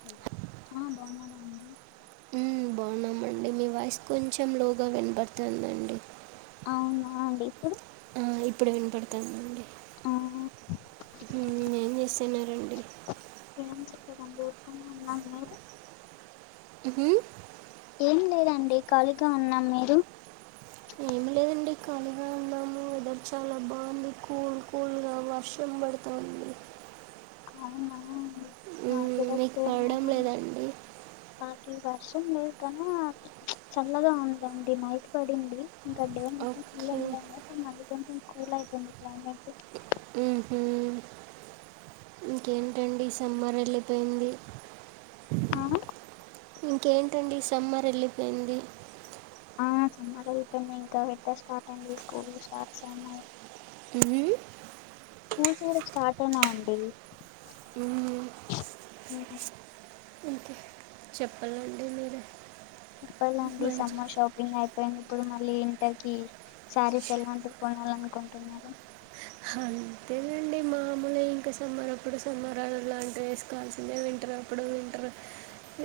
Hello ఆ బావున్నారా అండి? అండి మీ వాయిస్ కొంచెం లోగా వినపడుతుందండి. అవునా అండి ఇప్పుడు ఆ ఇప్పుడు వినపడుతాందండి ఆ మ్ ఏం చేస్త తిన్నారండి ఏం చెప్పదండి ఉరకనే ఉన్నాం మీరు? ఉహు ఏం లేదండి ఖాళీగా ఉన్నాం మీరు? ఏమి లేదండి కలిగా ఉన్నాము. వెదర్ చాలా బావుంది. కూల్ కూల్ గా వర్షం బడుతుంది అవునా మాకు మ్ కూడా మీకు పడడం లేదండి. ఈ వర్షం లేదు కన్నా చల్లగా ఉందండి నైట్ పడింది. ఇంకా డే మొత్తం ఫుల్ ఓకే. ఎండ అండి ఇక మళ్ళీ కొంచెం కూల్ అయితుంది క్లైమేట్. హ్మ్హు ఇంకేంటండి సమ్మర్ వెళ్ళిపోయింది. ఆ ఇంకేంటండి ఈ సమ్మర్ వెళ్ళిపోయింది. ఆ సమ్మర్ వెళ్ళిపోయింది ఇంకా. వింటర్ స్టార్ట్ అయింది. స్కూల్స్ స్టార్ట్ అయినాయి. ఉహు స్కూల్స్ కూడా స్టార్ట్ అయినాయండి. హ్మ్. ఇంకే చెప్పాలండి మీరు చెప్పాలండి సమ్మర్ షాపింగ్ అయిపోయింది. ఇప్పుడు మళ్ళీ ఇంటకి శారీస్ ఎలాంటివి కొనాల అనుకుంటున్నారు? అంతేనండి మామూలు ఇంకా సమ్మారప్పుడు సమ్మరాళ్ లాంటి వేసుకోవాల్సిందే వింటా అప్పుడు ఇంటరు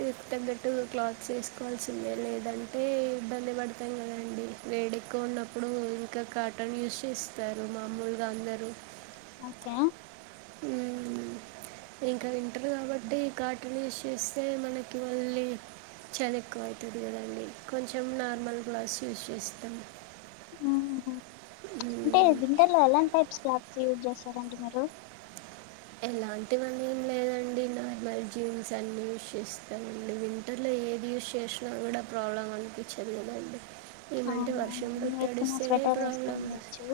ఏ తగ్గట్టు క్లాత్స్ వేసుకోవాల్సిందే లేదంటే ఇబ్బంది పడతాం కదండి. వేడి ఎక్కువ ఉన్నప్పుడు ఇంకా కాటన్ యూస్ చేస్తారు మామూలుగా అందరూ క్యా [inaudible] ఇంక ఇంటర్ కాబట్టి ఈ కార్టన్ యూస్ చేస్తే మనకి మళ్ళీ చలి ఎక్కువ అవుతుంది కదండి కొంచెం నార్మల్ గ్లాస్ యూస్ చేస్తాం. ఆహా అంటే మ్మ్. వింటర్ లో ఎలాంటి టైప్స్ క్లాత్స్ యూజ్ చేస్తారండి మీరు? ఎలాంటివన్నీ లేదండి నార్మల్ జీన్స్ అన్ని యూస్స్తామండి వింటర్లే ఏది యూస్ చేసిన కూడా ప్రాబ్లం అనిపించదు గదండి. అవునవును నేను కూన స్వెటర్ ప్రాబ్లం వేసుకోండవచ్చు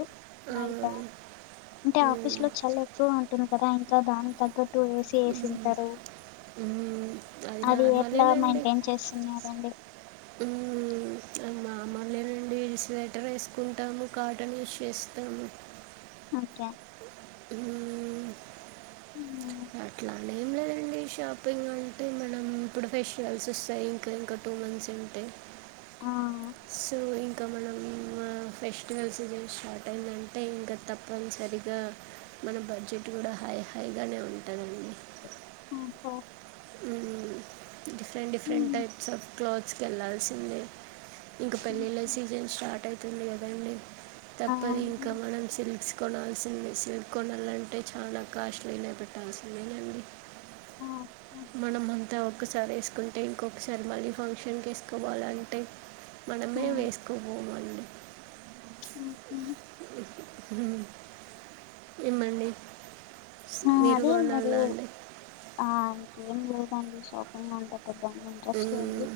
ఆ, అయిగా అంటే ఆఫీస్ మ్, లో చలి ఎక్కువ ఉంటుంది కదా ఇంట్లో దానికి తగ్గట్టు ఏసీ మ్, వేసింటారు. మ్, అది ఎట్లా నార్మలేనండి మెయింటైన్ చేస్తున్నదండి మ్ మాములే అండి స్వెటర్ వేసుకుంటాము కాటన్ యుస్ చేస్తాము ఓకే మ్మ్. అట్లాని ఏం లేదండి షాపింగ్ అంటే మనం ఇప్పుడు ఫెషియల్స్ వస్తాయి ఇంకా ఇంక టూ మంత్స్ ఉంటే ఆ సో ఇంకా మనం ఫెస్టివల్ సీజన్ స్టార్ట్ అయిందంటే ఇంకా తప్పనిసరిగా మన బడ్జెట్ కూడా హై హైయిగానే ఉంటదండి ఓహో డిఫరెంట్ డిఫరెంట్ మ్మ్. టైప్స్ ఆఫ్ క్లాత్స్కి వెళ్ళాల్సిందే ఇంకా పెళ్ళిళ్ళ సీజన్ స్టార్ట్ అవుతుంది కదండడి ఆ తప్పదు ఇంకా మనం సిల్క్స్ కొనాల్సిందే సిల్క్ కొనాలంటే చాలా కాస్ట్లీనే పెట్టాల్సిందేనండి ఆ ఆ, మనం అంతా ఒక్కసారి వేసుకుంటే ఇంకొకసారి మళ్ళీ ఫంక్షన్ కేసుకోవాలంటే ఆ. మనమే వేసుకోపోమండి అహ ఏమండి స్- ఆ అదే మీరు కొనాలా అండి ఆ ఏం లేదండి షాపింగ్ లో అంతా పెద్ద ఇంట్రెస్ట్ లేదు మ్మ్.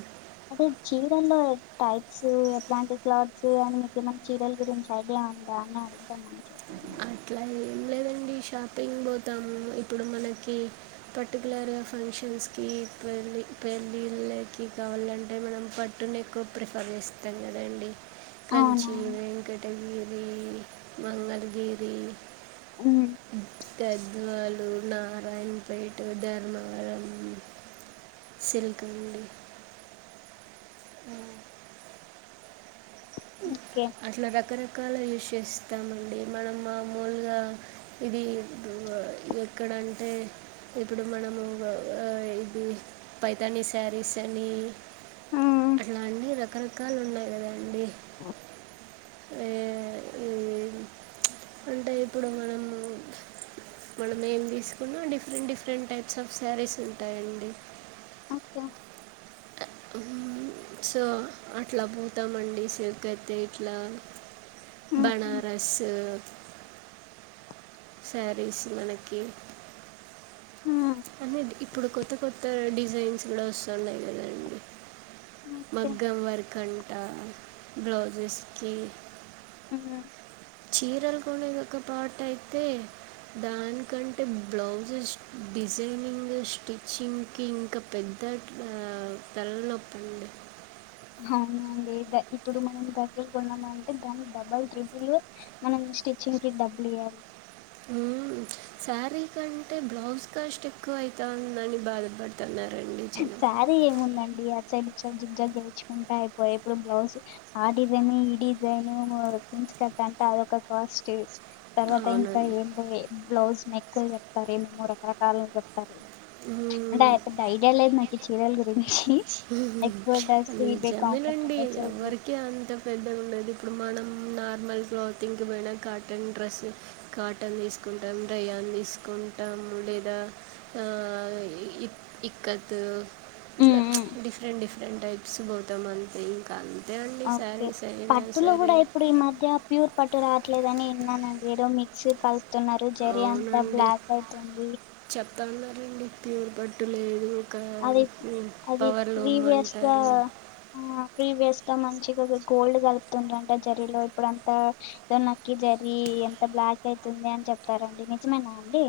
అదే చీరాల్లో టైప్స్ ఎట్లాంటి క్లాత్స్ అని మీకు ఏమన్నా చీరల గురించి ఐడియా ఉందా అని అది అట్లా ఏం లేదం డి షాపింగ్ పోతాము ఇప్పుడు మనకి పర్టికులర్ ఫంక్షన్స్ కి ల్లి పెళ్ళిళ్ళకి కావాలంటే మనం పట్టునేక్కువ ప్రిఫర్ చేస్తాం కదండి అవునా కంచిీ వెంకటగిరి మంగళగిరి ఉమ్, అ గద్వాలు నారాయణపేట్ ధర్మవరం సిల్క్ అండి ఓకే అట్లా రకరకాల ఎష్ చేస్తామండి మనం మూలుగా ఇది ఎక్కడంటే ఇప్పుడు మనము అ ఇది పైతానీ శారీస్ అని ఉమ్, అట్లా అన్ని రకరకాలు ఉన్నాయి కదా అండి ఆ ఈ అంటే ఇప్పుడు మనం మనం ఏం తీసుకున్నా different different types of saris ఉంటాయండి ఓకే సో అట్లా పోతామండి సెవక్ అయితే ఇట్లా ఉమ్, ఉమ్, బనారస్ సారీస్ మనకి ఉమ్, అన్నిటికీ ఇప్పుడు కొత్త కొత్త డిజైన్స్ కూడా వస్తున్నాయి కదండి ఓకే మగ్గం వర్క్ అంట బ్లౌజెస్కి మ్ చీరలు కొనేది ఒక పట్ అయితే దానికంటే బ్లౌజస్ డిజైనింగ్ స్టిచ్చింగ్ కి ఇంకా పెద్ ద్ద అ తలా నొప్పి అండి అవునండి ద ఇప్పుడు మనం డ్రెస్సెస్ కొన్నమంటే దానికి డబల్ ట్రిపుల్ మనం స్టిచ్చింగ్ కి డబ్బలీయలీ ఉ శారీ కంటే బ్లౌజ్ కాస్ట్ ఎక్కువ అయితాందని బాధపడుతున్నారు సారీ ఏముందండి ఆ చెడి జిగ్ జగ్చ్చుకుంటా అయిపోయాయి ఇప్పుడు బ్లౌజ్ ఆ డిజైన్ ఈ డిజైన్ పిన్స్ క టే అదొక కాస్ట్ తర్వాత ఇంకా అవునండి. ఏందో బ్లౌజ్ నెక్లు చెప్తారు ఏమేమో రకరకాల చెప్తారు హ్మ్. అంటే అతే బైడి లే నాకు చీరలు గురి కంఫర్ట్ నిజమేనండి డ్రెస్ ఇవే ఎవరికి అంత పెద్దగ ఉండదు ఇప్పుడు మనం నార్మల్ క్లాతింగ్కి పోయినా కాటన్ డ్రెస్సు కాటన్ తీసుకుంటాం రేయాన్ తీసుకు ఉంటాము లేదా ఆ ఇ ఇక్కట్ ఉమ్, ఉమ్. డిఫరెంట్ డిఫరెంట్ టైప్స్ పోతాం అంతే ఇంకా అ ఓకే పట్టులో కూడా ఇప్పుడు ఈ మధ్య ప్యూర్ పట్ రాట్లేదు అని విన్నానండి ఏదో మిక్స్ క న్నారు జరీ అంతా బ్లాక్ అయితుంది తల్ల రండి ప్యూర్ పట్టు లేదు ఒక అది అది పవర్ లూమ్ ప్రీవిస్గా అంటారు ప్రీవిస్ ఇ మంచిగా గోల్డ్ కలుపుతుర్రంతా జర్రీలో ఇప్పుడు అంత నక్కీ జర్రీ ఎంత బ్లాక్ క్ అయితుంది అని చెప్తారండి నిజమేనా అండి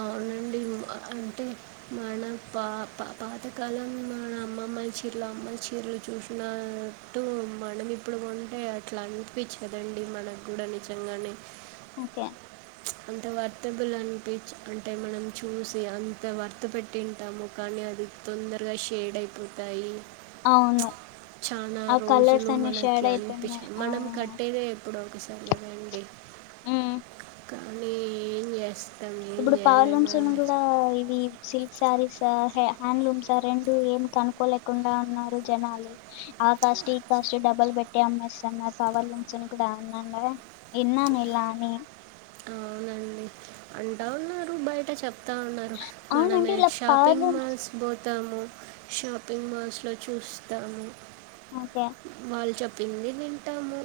అవునండి అంటే మన పా పా పాతకాలం మన అమ్మ అమ్మాయి చీరలు అమ్మాయి చీరలు చూసినట్టు మనం ఇప్పుడు కొంటే అట్లా అనిపించి కదండీ మనగ్గూడా నిజంగానే ఓకే అంత వర్త్ బులు అనిపించి అంటే మనం చూసి అంత వర్త్ పెట్టింటాము కానీ అది తొందరగా షేడ్ అయిపోతాయి అవును చాలా ఆ కలర్స్ రోజులు అన్ని మనకి షేడ్ అయితున్నాయి అనిపించింది ఆ మనం కట్టేదె ఎప్పుడు ఒకసారి చలవండి ఉమ్ కానీ ఏం చేస్తాం ఏం ఇప్పుడు పావలమ్స్ ను చేయలేమండి కూడా ఇది శిల్పి సారీ సార్ హ్యాండ్లూమ్ సార్ రెండు ఏం కనుక్కోలేకుండా ఉన్నారు జనాలు ఆగా స్టీ కాస్ట్ డబల్ పెట్ట మస్ పవర్ నుంచని కూడా ఉన్నాన విన్నాను ఇలా అని అవునండి అంటా ఉన్నారు బయట చెప్ టా ఉన్నారు అవునండి మనమే ఇలా పవర్ షాపింగ్ లూమ్స్ మాల్స్ బ తాము షాపింగ్ మాల్స్ లో చూస్తాము ఓకే. వాళ్ళు చెప్ పిండి తింటాము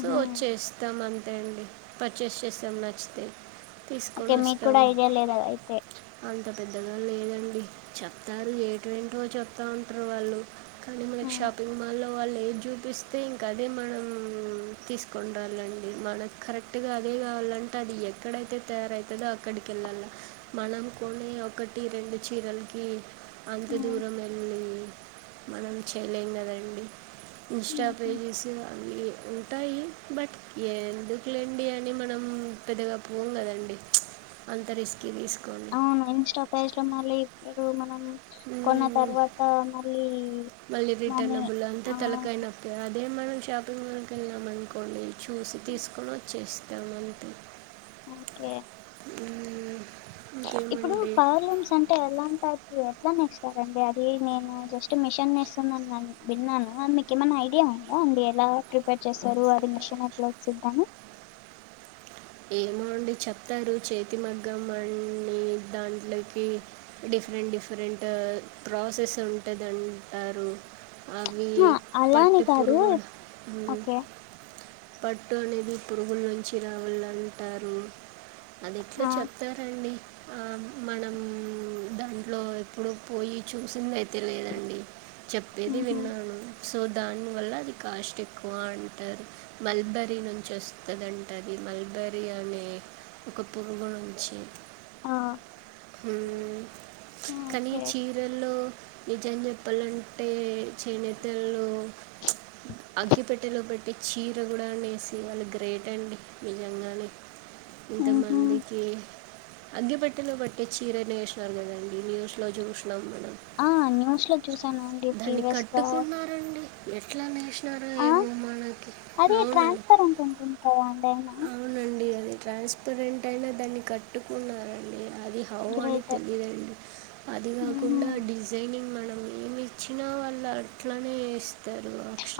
సో చేస్తాం అంతే అండి పర్చేస్ చేస్తాం నచ్చితే ఓకే తీసుకొని మీకు కూడా ఐడియా లేదా అయితే ఇంత పెద్దగా లేదండి చెప్తారు ఏటుంటో చెప్తా ఉంటారు వాళ్ళు కానీ మనకి హ్మ్. షాపింగ్ మాల్లో వాళ్ళు ఏది చూపిస్తే ఇంకా అదే మనం తీసుకుని రాలండి మనకు కరెక్ట్ అట్టుగా అదే కావాలంటే అది ఎక్కడైతే తయారయితదో అక్కడికి వెళ్ళాల మనం కొనే ఒక ఈ రెండు చీరలకి అంత హ్మ్. దూరం వెళ్ళి మనం చేయలేంగదండి ఇంస్టా హుహు. పేజెస్ అవి ఉంటాయి బట్ ఎందుకులే అండి అని మనం పెద్దగా పోమ్ కదండి అంతరిష్ట అవును ఇన్స్టా పేజ్ లో మళ్ళీ ఇప్పుడు మనం కొన్న మ్మ్. తర్వాత మళ్ళీ మళ్ళీ మనీ ఆ అదేం మనం షాపింగ్ మాల్కి వెళ్ళామ అనుకోండి చూసి తీసుకొని వచ్చేస్తాం అంతే ఓకే మ్మ్. ఇప్పుడు ఇంకేమండి పవర్ లూమ్స్ అంటే ఎలాంటి టైప్ ఎట్లానేేస్తారండి అది నేను జస్ట్ మిషన్ నేస్తునని న విన్నాను అది మీకు ఏమైన్నా ఐడియా ఉందా అడి ఎలా ప్రిపేర్ చేస్తారు అది మెషిన్ ఎట్లా వచ్చిద్దాని ఏమోండి చెప్తారు చేతి మగ్గం అని దాంట్లోకి డిఫరెంట్ డిఫరెంట్ ప్రాసెస్ ఉంటది అంటారు అవి అహా! అలా అని పట్టి కాదు. పురుగు ఉ ఓకే. పట్టు అనేది పురుగుల నుంచి రావాల అంటారు అది ఎట్లా ఆ! చెప్తారండి ఆ మనం దాంట్లో ఎప్పుడు పోయి చూసిందయితే లేదండి చెప్పేది హుహు. విన్నాను సో దాని వల్ల అది కాస్ట్ ఎక్కువ అంటారు మల్బరీ నుంచి వస్తుందింటది మల్బరీ అనే ఒక పురుగు నుంచి ఆ! ఉ కానీ ఓకే. చీరల్లో నిజం చెప్పాలంటే చేనేతల్లో అగ్గిపెట్టెలో పెట్టి చీర కూడా నేసి వాళ్ళు గ్రేట్ అండి నిజంగానే ఊహూ ఇంతమందికి అగ్గిపెట్టిలో పట్టే చీర నేసినారు కదండీ న్యూస్ లో చూసిన నం మనం ఆ న్యూస్ లో చూసానండి దాన్ని ప్రీవియస్ గా కట్టుకున్నారండి ఎట్లా నేసి ఆ అది అవునండి ట్రాన్స్పరెంట్ ఉంటుంది కదా అండి అయినా అవును అండి అది ట్రాన్స్పరెంట్ అయినా దాన్ని కట్టుకున్నారండి అది హౌ అని గ్రేట్ తెలియదండి అది ఊహూ కాకుండా డిజైనింగ్ మనం మేమి ఇచ్చినా వాళ్ళు అట్లనే వే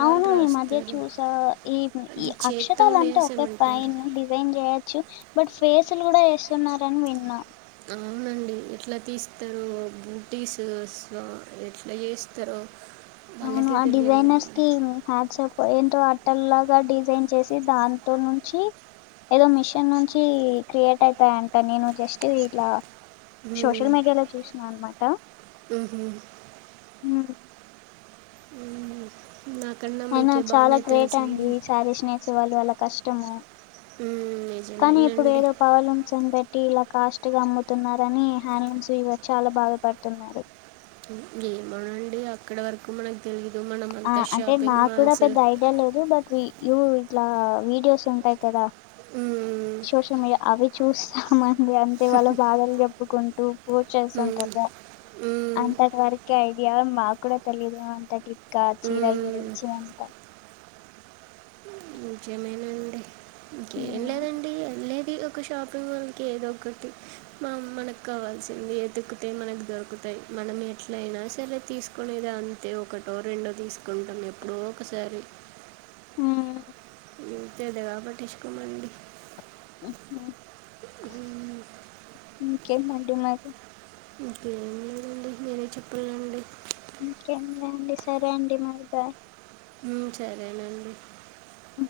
అవును ఈ మధ్య చూసా ఈ ఈ అది చేత్తో అక్షరాలంటే ఒకే నేసమంటారు పైన్ డి జైన్ చేయొచ్చు బట్ ఫేసులు కూడా వేస్తున్నారని విన్నా అవునండి ఎట్లా తీస్తారు బూటీస్ ఎట్లా చేస్తారో అవును వాళ్ళకే ఆ డిజైైనర్స్ తెలియాలండి కి హ్యాచ్ ఏంటో అట్టల్లా గా డిజైన్ చేసి దాంతో నుంచి ఏదో మిషన్ నుంచి క్రియేట్ అయితాయంట నేను జస్ట్ ఇలా మ్మ్. సోషల్ మీడియాలో చూసినా అన్నమాట ఉమ్ ఉహు అయినా చాలా గ్రేట్ అండి ఈ శారీస్ నేసేవాళ్లు వాళ్ళ కష్టము మ్మ్. కానీ ఇప్పుడు నిజమేనండి ఏదో పవర్లూమ్స్ అని పెట్టి ఇలా కాస్ట్ గా అమ్ముతున్నారని హ్యాండ్లూమ్స్ చాలా బాధపడుతున్నారు ఏమో అండి అక్కడ వరకు మనకు తెలి ఆ అంటే నాకు కూడా పెద్ద ఐడియా లేదు బట్ ఇట్లా వీడియోస్ ఉంటాయి కదా ఉ సోషల్ మీడియా అవి చూస్తామండి అంతే వాళ్ళు బాధలు చెప్పుకుంటూ పోస్ట్ మ్మ్. చేస్తుంటారు మ్మ్. అంటీవరకే ఐడియా మా కూడా తెలీదు అంత టిక్క చీరల మ్మ్. గురించి అంత ఇంకేమైనా అండి ఇంకేం ఉమ్. లేదండి ఎం లెద్ ఈ ఒక షాపింగ్ మాల్ కి ఏదో ఒకటి మ మనకు కావాల్సింది ఏతుకుతే మనకి దొరుకుత మనం ఎట్లయినా సరే తీసుకునేద అంతే ఒకటో రెండో తీసుకుంటాం ఎప్పుడో ఒకసారి మ్ పెద్దగా పట్టించుకోమండి మ్ ఏమంటున్నారు ఇంకేం లేదండి మీరే చెప్పలండి ఇంకేం లే అండి సరే అండి మరి బాయ్ మ్ సరేనండి ఓకే